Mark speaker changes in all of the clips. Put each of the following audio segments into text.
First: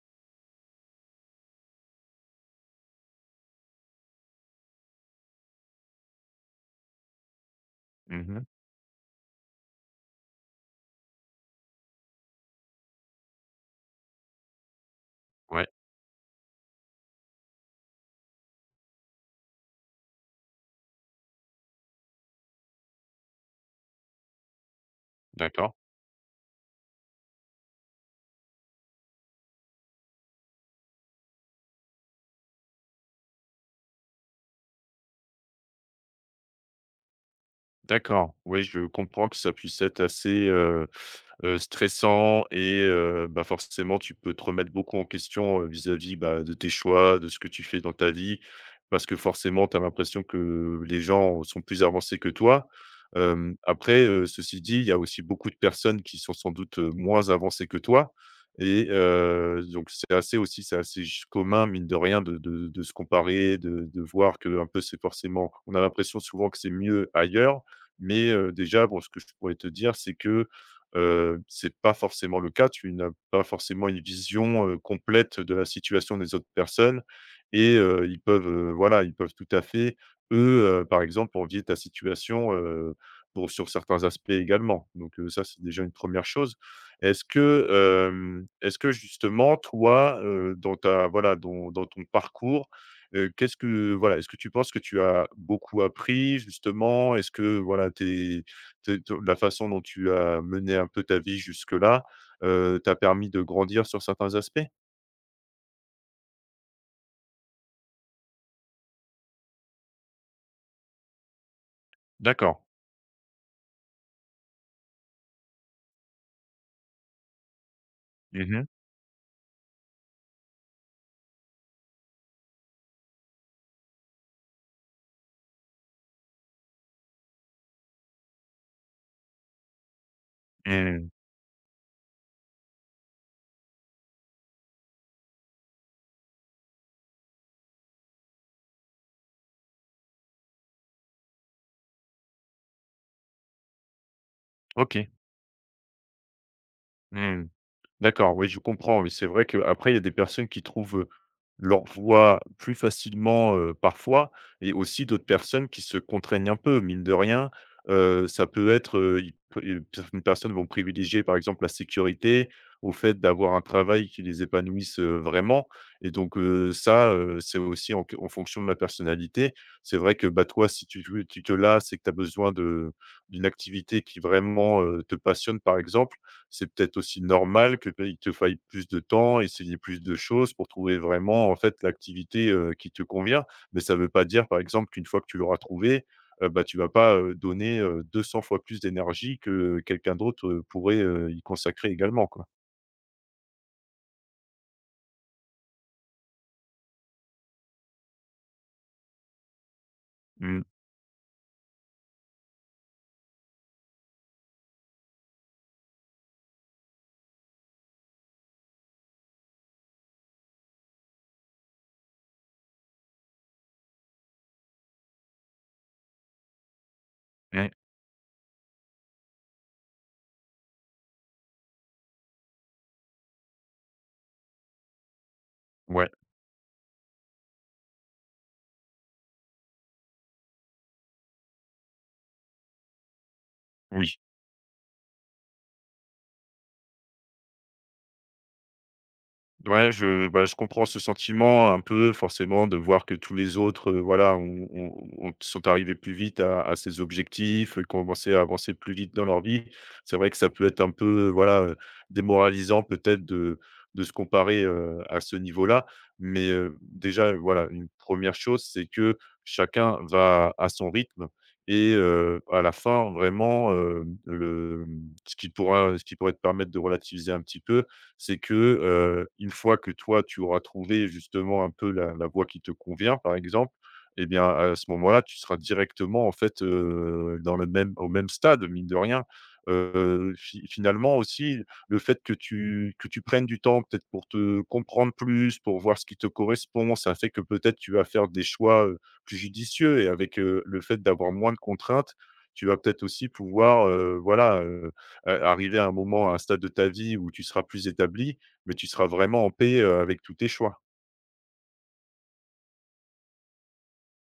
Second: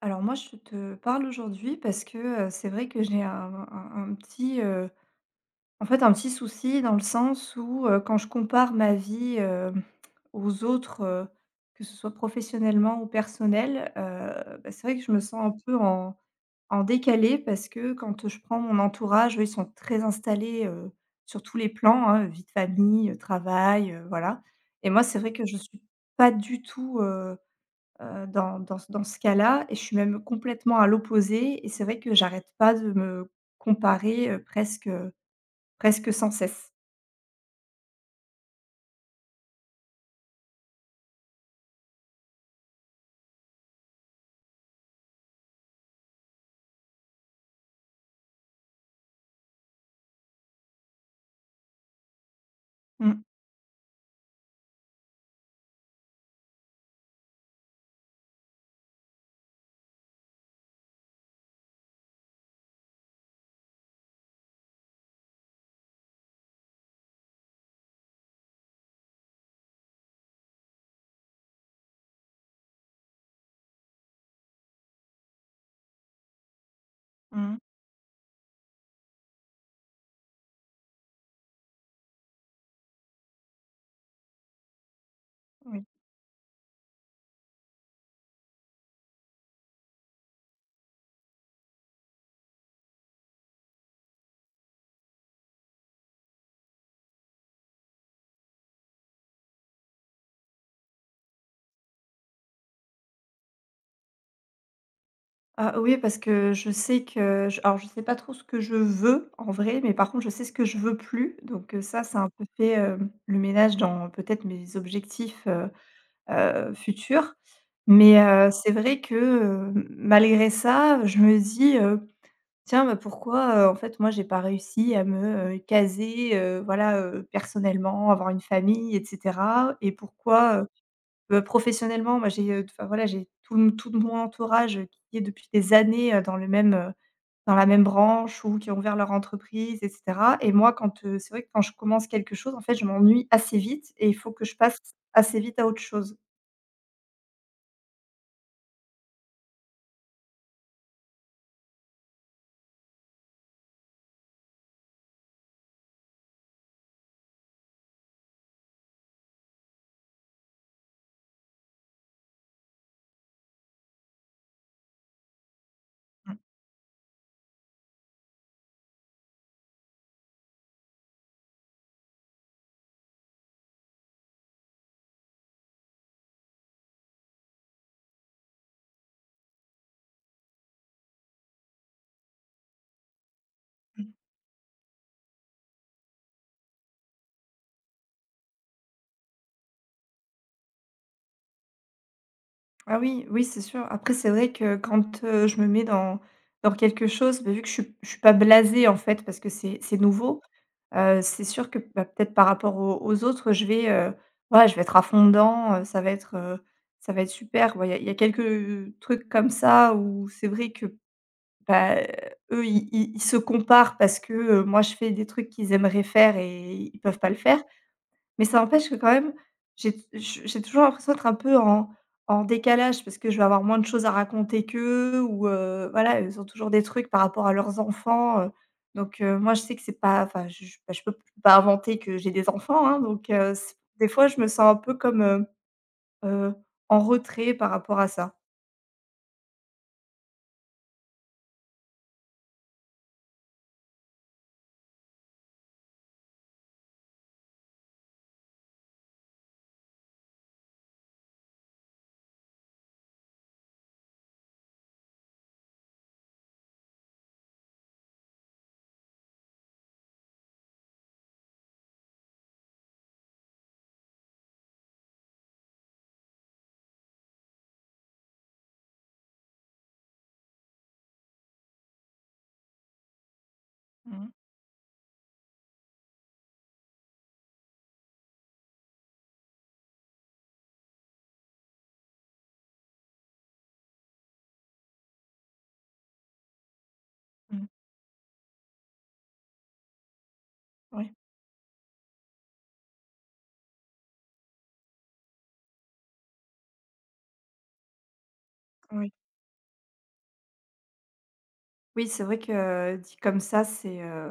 Speaker 1: Alors moi, je te parle aujourd'hui parce que, c'est vrai que j'ai un petit, un petit souci dans le sens où, quand je
Speaker 2: Mhm.
Speaker 1: compare ma vie, aux autres, que ce soit professionnellement ou personnel, c'est vrai que je me sens un
Speaker 2: Ouais,
Speaker 1: peu en décalé parce que quand je prends mon entourage, eux, ils sont très installés, sur tous les plans, hein, vie de famille, travail, voilà et moi, c'est vrai que je
Speaker 2: d'accord.
Speaker 1: suis pas du tout, dans dans ce cas-là et je suis même complètement à l'opposé et c'est vrai que j'arrête pas de me comparer, presque, presque sans cesse.
Speaker 2: D'accord, oui, je comprends que ça puisse être assez, stressant et bah, forcément, tu peux te remettre beaucoup en question, vis-à-vis, bah, de tes choix, de ce que tu fais dans ta vie. Parce que forcément, tu as l'impression que les gens sont plus avancés que toi.
Speaker 1: Mmh,
Speaker 2: Hem, après, ceci dit, il y a aussi beaucoup de personnes qui sont sans doute, moins avancées que toi et donc c'est assez aussi c'est assez ch commun, mine de rien, de se comparer, de voir que un peu c'est forcément on a l'impression souvent que c'est mieux ailleurs mais déjà, bon, ce que je pourrais te dire, c'est que, c'est pas forcément le cas. Tu n'as pas forcément une vision, complète de la situation des autres personnes
Speaker 1: mmh,
Speaker 2: et ils peuvent, voilà, ils peuvent tout à fait, eux, par exemple, envier ta situation, pour sur certains aspects également. Donc ça, c'est déjà
Speaker 1: oui.
Speaker 2: une première chose. Est-ce que, hem, est-ce que justement, toi, dans ta voilà, dans ton parcours, qu'est-ce que voilà, est-ce que tu penses que tu as beaucoup appris justement? Est-ce que voilà, tes tes te la façon dont tu as mené un peu ta vie jusque-là, t'a permis de grandir sur certains aspects?
Speaker 1: Ah oui, parce que je sais pas trop ce que je veux en vrai, mais par contre je sais ce que je veux plus donc ça, ça a un peu
Speaker 2: D'accord.
Speaker 1: fait, le ménage dans peut-être mes objectifs, futurs mais
Speaker 2: Mmh mh.
Speaker 1: c'est vrai que, malgré ça, je me dis, tiens, bah, pourquoi, moi, j'ai pas réussi à me, caser, personnellement, avoir une famille et cetera et pourquoi,
Speaker 2: Mmh.
Speaker 1: professionnellement, moi, j'ai, voilà, j'ai tout mon entourage, qui est depuis des années, dans le même, dans la même branche ou qui ont ouvert leur entreprise et cetera et moi, quand, c'est vrai que quand je commence quelque chose, en fait, je m'ennuie assez vite et il faut que je passe
Speaker 2: OK.
Speaker 1: assez vite à autre chose.
Speaker 2: Mmh. D'accord, oui, je comprends. Oui, c'est vrai qu'après, il y a des personnes qui trouvent leur voie plus facilement parfois, et aussi d'autres personnes qui se contraignent un peu, mine de rien. Ça peut être, certaines personnes vont privilégier par exemple la sécurité au fait d'avoir un travail qui les épanouisse vraiment. Et donc ça, c'est aussi en fonction de la personnalité. C'est vrai que bah, toi, si tu, tu te lasses et que tu as besoin d'une activité qui vraiment te passionne, par exemple, c'est peut-être aussi normal que bah, il te faille plus de temps, essayer plus de choses pour trouver vraiment, en fait, l'activité, qui te convient. Mais ça ne veut pas dire, par exemple, qu'une fois que tu l'auras trouvé, bah, tu vas pas, donner, 200 fois plus d'énergie que quelqu'un d'autre, pourrait, y consacrer également, quoi.
Speaker 1: Ah oui, oui, c'est sûr. Après, c'est vrai que quand, je me mets dans quelque chose, bah, vu que je suis pas blasée, en fait, parce que c'est nouveau,
Speaker 2: Mmh.
Speaker 1: c'est sûr que, bah, peut-être par rapport aux autres, je vais, voilà, je vais être à fond dedans, ça va être super. Bon, il y a quelques trucs comme ça où c'est vrai que, bah, eux, ils se comparent parce que, moi, je fais des trucs qu'ils aimeraient faire et ils peuvent pas le faire.
Speaker 2: Mmh.
Speaker 1: Mais ça empêche que quand même, j'ai j'ai toujours l'impression d'être un peu en décalage parce que je vais avoir moins de choses à raconter qu'eux ou
Speaker 2: Ouais,
Speaker 1: voilà, ils ont toujours des trucs par rapport à leurs enfants, donc moi je sais que c'est pas enfin je bah, je peux pas inventer que j'ai des enfants, hein, donc c des
Speaker 2: oui.
Speaker 1: fois je me sens un peu comme, heu, en retrait par rapport à ça.
Speaker 2: Ouais, je bah, je comprends ce sentiment un peu forcément de voir que tous les autres, voilà, ont sont arrivés plus vite à ces objectifs, ont commencé à avancer plus vite dans leur vie. C'est vrai que ça peut être un peu, voilà, démoralisant peut-être de se comparer, à ce niveau-là. Mais, déjà, voilà, une première chose, c'est que chacun va à son rythme et à la fin, vraiment, ce qui pourra ce qui pourrait te permettre de relativiser un petit peu, c'est que, une fois que toi, tu auras trouvé justement un peu la voie qui te convient, par exemple,
Speaker 1: Mmh
Speaker 2: eh
Speaker 1: mh.
Speaker 2: bien, à ce moment-là, tu seras directement en fait, dans le même au même stade, mine de rien. Fi finalement aussi, le fait que tu prennes du temps peut-être pour te comprendre plus, pour voir ce qui te correspond, ça fait que
Speaker 1: Mmh.
Speaker 2: peut-être tu vas faire des choix, plus judicieux et avec, le fait
Speaker 1: Oui,
Speaker 2: d'avoir moins de contraintes, tu vas peut-être aussi pouvoir, voilà, arriver à un moment, à un stade de ta vie où tu seras plus établi, mais tu seras
Speaker 1: oui.
Speaker 2: vraiment en paix, avec tous tes choix.
Speaker 1: Oui, c'est vrai que, dit comme ça, c'est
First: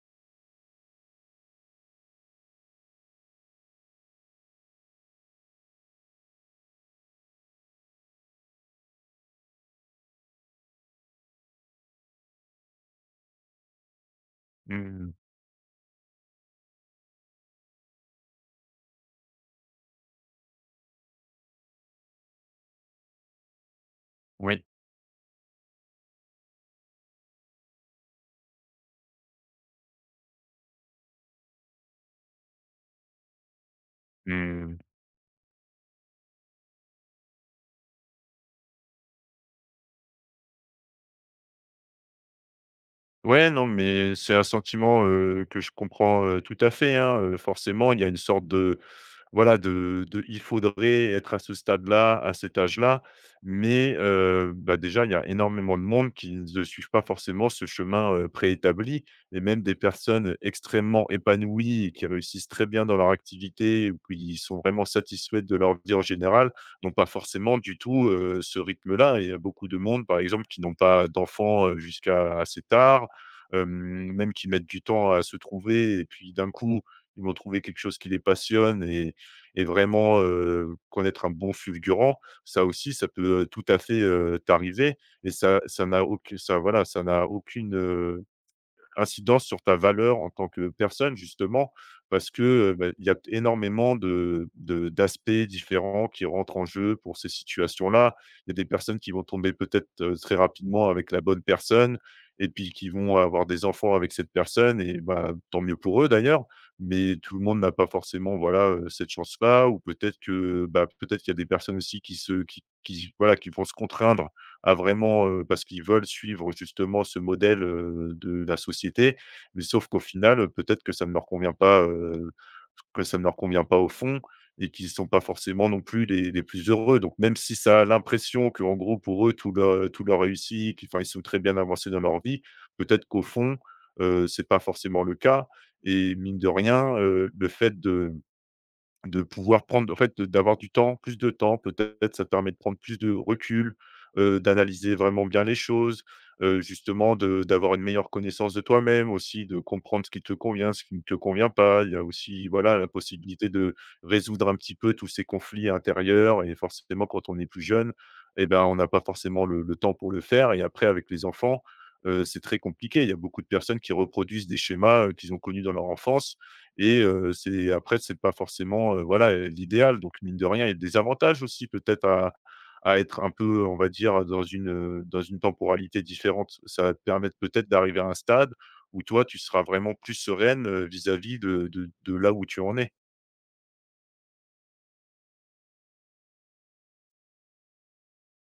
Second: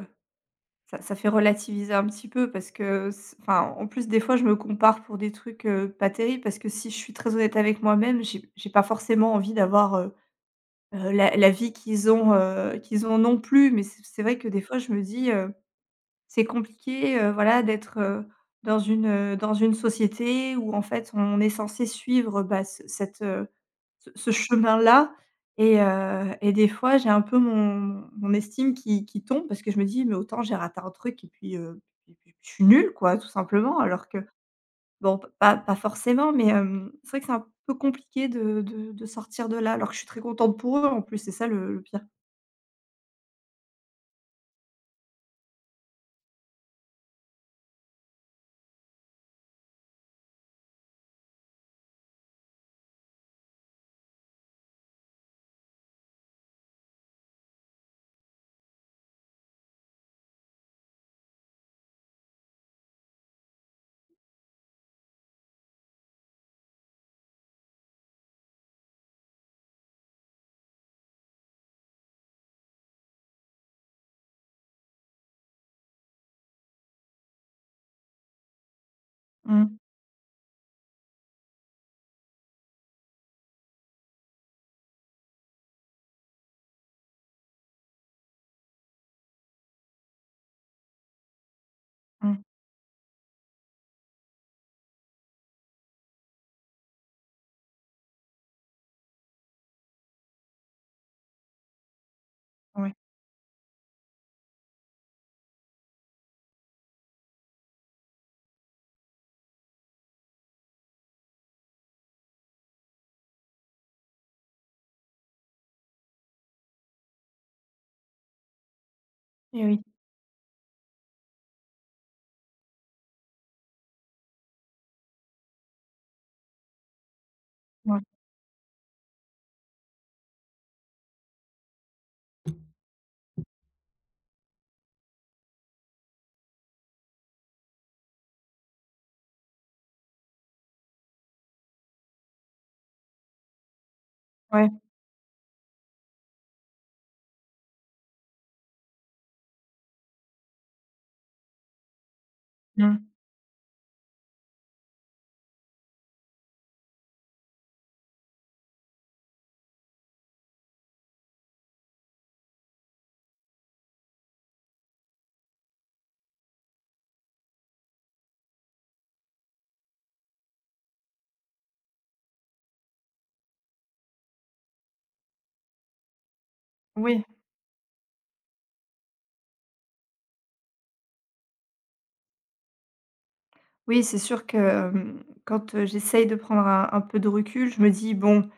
Speaker 1: ça ça fait relativiser un petit peu parce que s enfin, en plus, des fois, je me compare pour des trucs, pas terribles parce que si je suis très honnête avec moi-même, j'ai pas forcément envie d'avoir, la vie qu'ils ont, qu'ils ont non plus. Mais c'est vrai que des fois, je me
Speaker 2: Mmh,
Speaker 1: dis, c'est compliqué, d'être, dans une société où en fait, on est censé suivre, bah, ce ce
Speaker 2: oui,
Speaker 1: chemin-là et des fois, j'ai un peu mon estime qui tombe parce que je me dis: «Mais autant j'ai raté un truc et puis, et puis je suis nulle quoi, tout simplement». Alors que
Speaker 2: mmh.
Speaker 1: bon, p pas pas forcément, mais c'est vrai que c'est un peu compliqué de sortir de là, alors que je suis très contente pour eux en plus, c'est ça le pire.
Speaker 2: Ouais, non, mais c'est un sentiment, que je comprends, tout à fait, hein, forcément, il y a une sorte de voilà, de il faudrait être à ce stade-là, à cet âge-là, mais bah, déjà, il y a énormément de monde qui ne suivent pas forcément ce chemin, préétabli et même des personnes extrêmement épanouies et qui réussissent très bien dans leur activité ou qui sont vraiment satisfaites de leur vie en général, n'ont pas forcément du tout, ce rythme-là et il y a beaucoup de monde, par exemple, qui n'ont pas d'enfants, jusqu'à assez tard, hem, même qui mettent du temps à se trouver et puis d'un coup, ils vont trouver quelque chose qui les passionne et
Speaker 1: Mmh,
Speaker 2: vraiment, connaître un bon fulgurant, ça aussi, ça peut, tout à fait, t'arriver et ça ça n'a aucune, ça voilà, ça n'a aucune, incidence sur ta valeur en tant que personne justement, parce
Speaker 1: mmh,
Speaker 2: que, bah, il y a énormément de d'aspects différents qui rentrent en jeu pour ces situations-là. Il y a des personnes qui vont tomber peut-être, très rapidement avec la bonne personne et puis qui
Speaker 1: ouais
Speaker 2: vont avoir des enfants avec cette personne et bah, tant mieux pour eux d'ailleurs, mais tout le monde n'a pas forcément, voilà, cette chance-là ou peut-être que, bah, peut-être qu'il y a des personnes aussi qui se qui voilà, qui vont se contraindre à vraiment, parce qu'ils veulent suivre justement ce modèle, de la société. Mais
Speaker 1: et oui,
Speaker 2: sauf qu'au final, peut-être que ça ne leur convient pas, que ça ne leur convient pas au fond et qu'ils ne sont pas forcément non plus les plus heureux. Donc même si ça a
Speaker 1: ouais,
Speaker 2: l'impression que en gros pour eux tout leur réussit, qu'ils enfin ils sont très bien avancés dans leur vie, peut-être qu'au fond, c'est pas forcément le cas et mine de rien, le fait de pouvoir prendre en fait, d'avoir du temps, plus de temps peut-être, ça te permet de prendre plus de recul,
Speaker 1: ouais,
Speaker 2: d'analyser vraiment bien les choses, justement de d'avoir une meilleure connaissance de toi-même aussi, de comprendre ce qui te convient, ce qui ne te convient pas. Il y a aussi, voilà, la
Speaker 1: mmh,
Speaker 2: possibilité de résoudre un petit peu tous ces conflits intérieurs et forcément quand on est plus jeune et ben, on n'a pas forcément le temps pour le faire et après avec les enfants, c'est très compliqué. Il y a beaucoup de personnes qui reproduisent des schémas, qu'ils ont connus dans leur enfance et c'est après, c'est pas forcément, voilà, l'idéal. Donc mine de rien, il y a des avantages aussi peut-être à être un peu, on va dire, dans une temporalité différente. Ça va te
Speaker 1: oui.
Speaker 2: permettre peut-être d'arriver à un stade où toi, tu seras vraiment plus sereine, vis-à-vis de là où tu en es.
Speaker 1: Oui, c'est sûr que, quand, j'essaye de prendre un peu de recul, je me dis: «Bon».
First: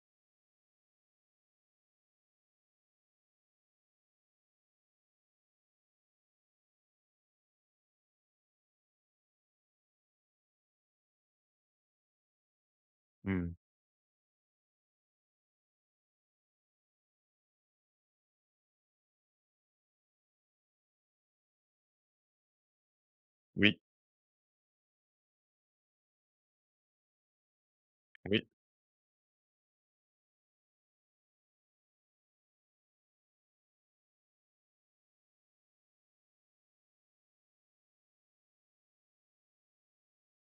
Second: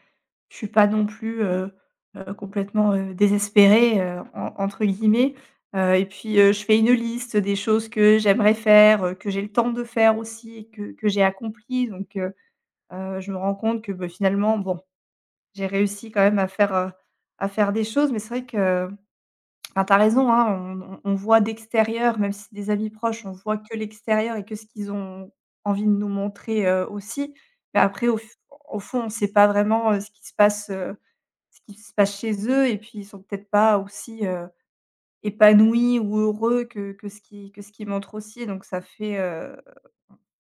Speaker 1: Je suis pas non plus, complètement, «désespérée», en entre guillemets, et puis, je fais une liste des choses que j'aimerais faire, que j'ai le temps de faire aussi et que j'ai accompli donc je me
Speaker 2: Mmh.
Speaker 1: rends compte que, beh, finalement, bon, j'ai réussi quand même à faire, à faire des choses mais c'est vrai que enfin, tu as raison, hein, on voit d'extérieur, même si c'est des amis proches, on voit que
Speaker 2: Oui,
Speaker 1: l'extérieur et que ce qu'ils ont envie de nous montrer, aussi mais après au f
Speaker 2: oui.
Speaker 1: au fond, on ne sait pas vraiment, ce qui se passe chez eux et puis ils sont peut-être pas aussi, épanouis ou heureux que ce qui montre aussi donc ça fait,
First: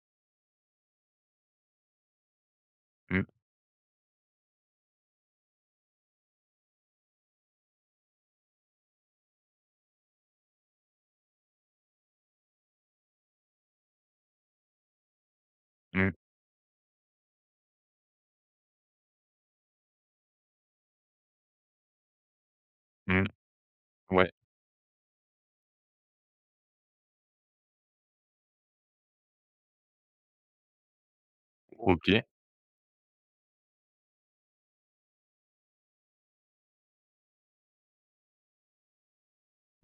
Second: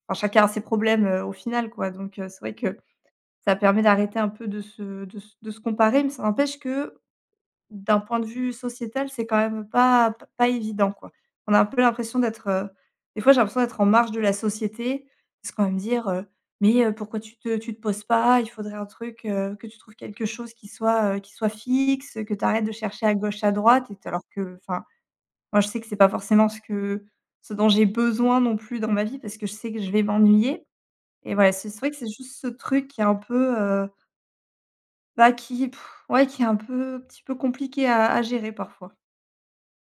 Speaker 1: enfin chacun a ses problèmes, au final quoi donc c'est vrai que
Speaker 2: Mmh,
Speaker 1: ça permet d'arrêter un peu de se comparer mais ça n'empêche que d'un point de vue sociétal, c'est quand même pas évident, quoi. On a un peu l'impression d'être, des fois, j'ai l'impression d'être en marge de la société, parce qu'on va me dire,
Speaker 2: mmh,
Speaker 1: «Mais, pourquoi tu te poses pas? Il faudrait un truc, que tu trouves quelque chose qui soit fixe, que tu arrêtes de chercher à
Speaker 2: mmh.
Speaker 1: gauche, à droite» et alors
Speaker 2: Ouais,
Speaker 1: que, enfin, moi, je sais que c'est pas forcément ce dont j'ai besoin non plus dans ma vie, parce que je sais que je vais m'ennuyer et voilà, c'est vrai que c'est
Speaker 2: OK.
Speaker 1: juste ce truc qui est un peu, qui pff, ouais, qui est un peu petit peu compliqué à gérer parfois.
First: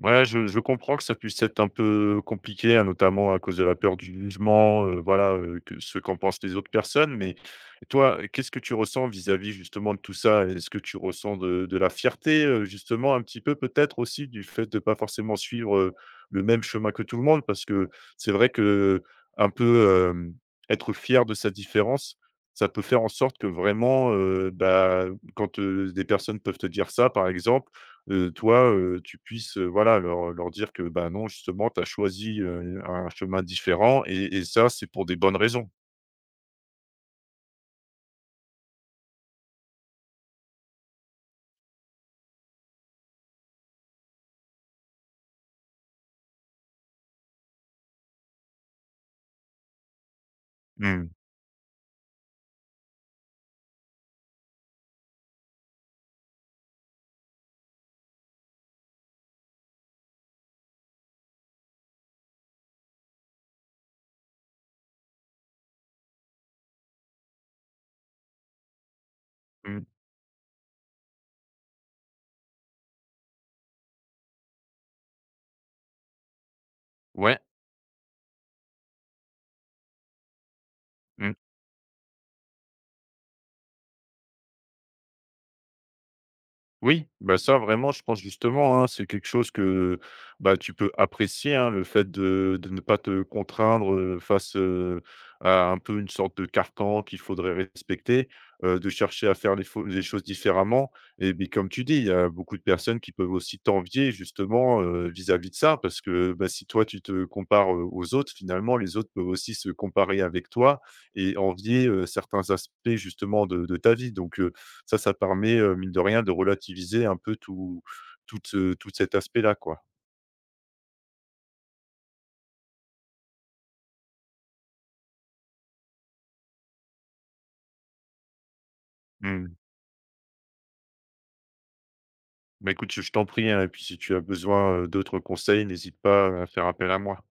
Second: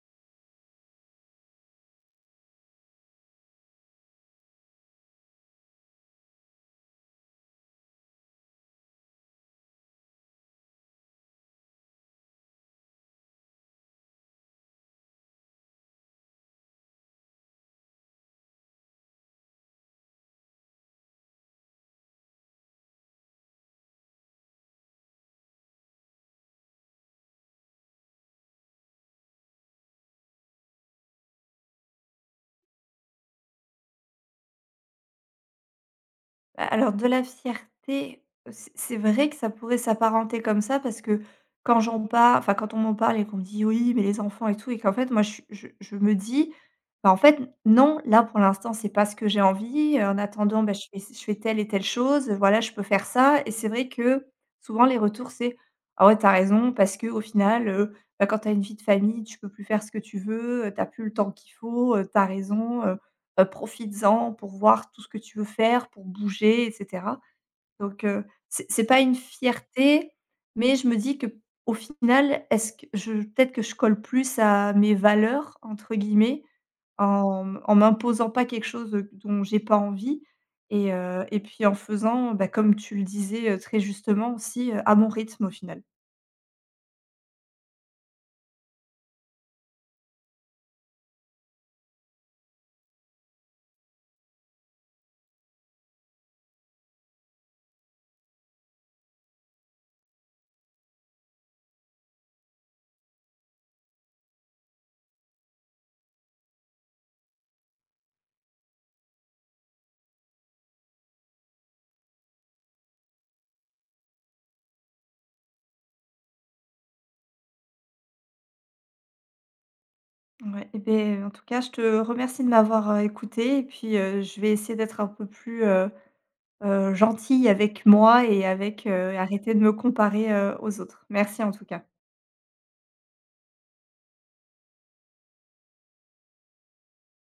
Speaker 2: Ouais, je comprends que ça puisse être un peu compliqué, hein, notamment à cause de la peur du jugement, voilà, que ce qu'en pensent les autres personnes. Mais toi, qu'est-ce que tu ressens vis-à-vis justement de tout ça? Est-ce que tu ressens de la fierté, justement un petit peu peut-être aussi du fait de pas forcément suivre, le même chemin que tout le monde? Parce que c'est vrai que un peu, hem, être fier de sa différence, ça peut faire en sorte que vraiment, bah, quand, des personnes peuvent te dire ça, par exemple, toi, tu puisses, voilà, leur dire que, bah, non, justement, tu as choisi, un chemin différent et ça, c'est pour des bonnes raisons.
Speaker 1: Bah, alors de la fierté, c'est vrai que ça pourrait s'apparenter comme ça parce que quand on m'en parle et qu'on me dit: «Oui, mais les enfants et tout» et qu'en fait moi je suis je me dis: «Bah, en fait non, là pour l'instant c'est pas ce que j'ai envie, en attendant, bah,
Speaker 2: Mmh.
Speaker 1: je fais telle et telle chose, voilà je peux faire ça» et c'est vrai que souvent les retours c'est: «Ah ouais t'as raison» parce que au final, quand t'as une vie de famille, tu peux plus faire ce que tu veux, tu plus le temps qu'il faut, tu raison, profites-en pour voir tout ce que tu veux faire, pour bouger et cetera. Donc c'est pas une
Speaker 2: Mmh.
Speaker 1: fierté, mais je me dis que au final, est-ce que je peut-être que je colle plus à «mes valeurs» entre guillemets,
Speaker 2: Ouais.
Speaker 1: en m'imposant pas quelque chose, dont j'ai pas envie
Speaker 2: Mmh.
Speaker 1: et puis en faisant, bah, comme tu le disais, très justement aussi, à mon rythme au final.
Speaker 2: Oui, bah, ça vraiment, je pense justement, hein, c'est quelque chose que, bah, tu peux apprécier, hein, le fait de ne pas te contraindre, face, à un peu une sorte de carcan qu'il faudrait respecter, de chercher à faire les choses différemment et puis comme tu dis, il y a beaucoup de personnes qui peuvent aussi t'envier justement, vis-à-vis de ça parce que, bah, si toi tu te compares, aux autres, finalement les autres peuvent aussi se comparer avec toi et envier, certains aspects justement de ta vie donc ça, ça permet, mine de rien, de relativiser un peu tout tout cet aspect-là, quoi.
Speaker 1: Ouais et beh, en tout cas, je te remercie de m'avoir, écoutée et puis, je vais essayer d'être un peu plus, gentille avec moi et avec, arrêter
Speaker 2: Mmh.
Speaker 1: de me comparer, aux autres. Merci en tout cas.
Speaker 2: Bah, écoute, je t'en prie, hein et puis si tu as besoin, d'autres conseils, n'hésite pas à faire appel à moi.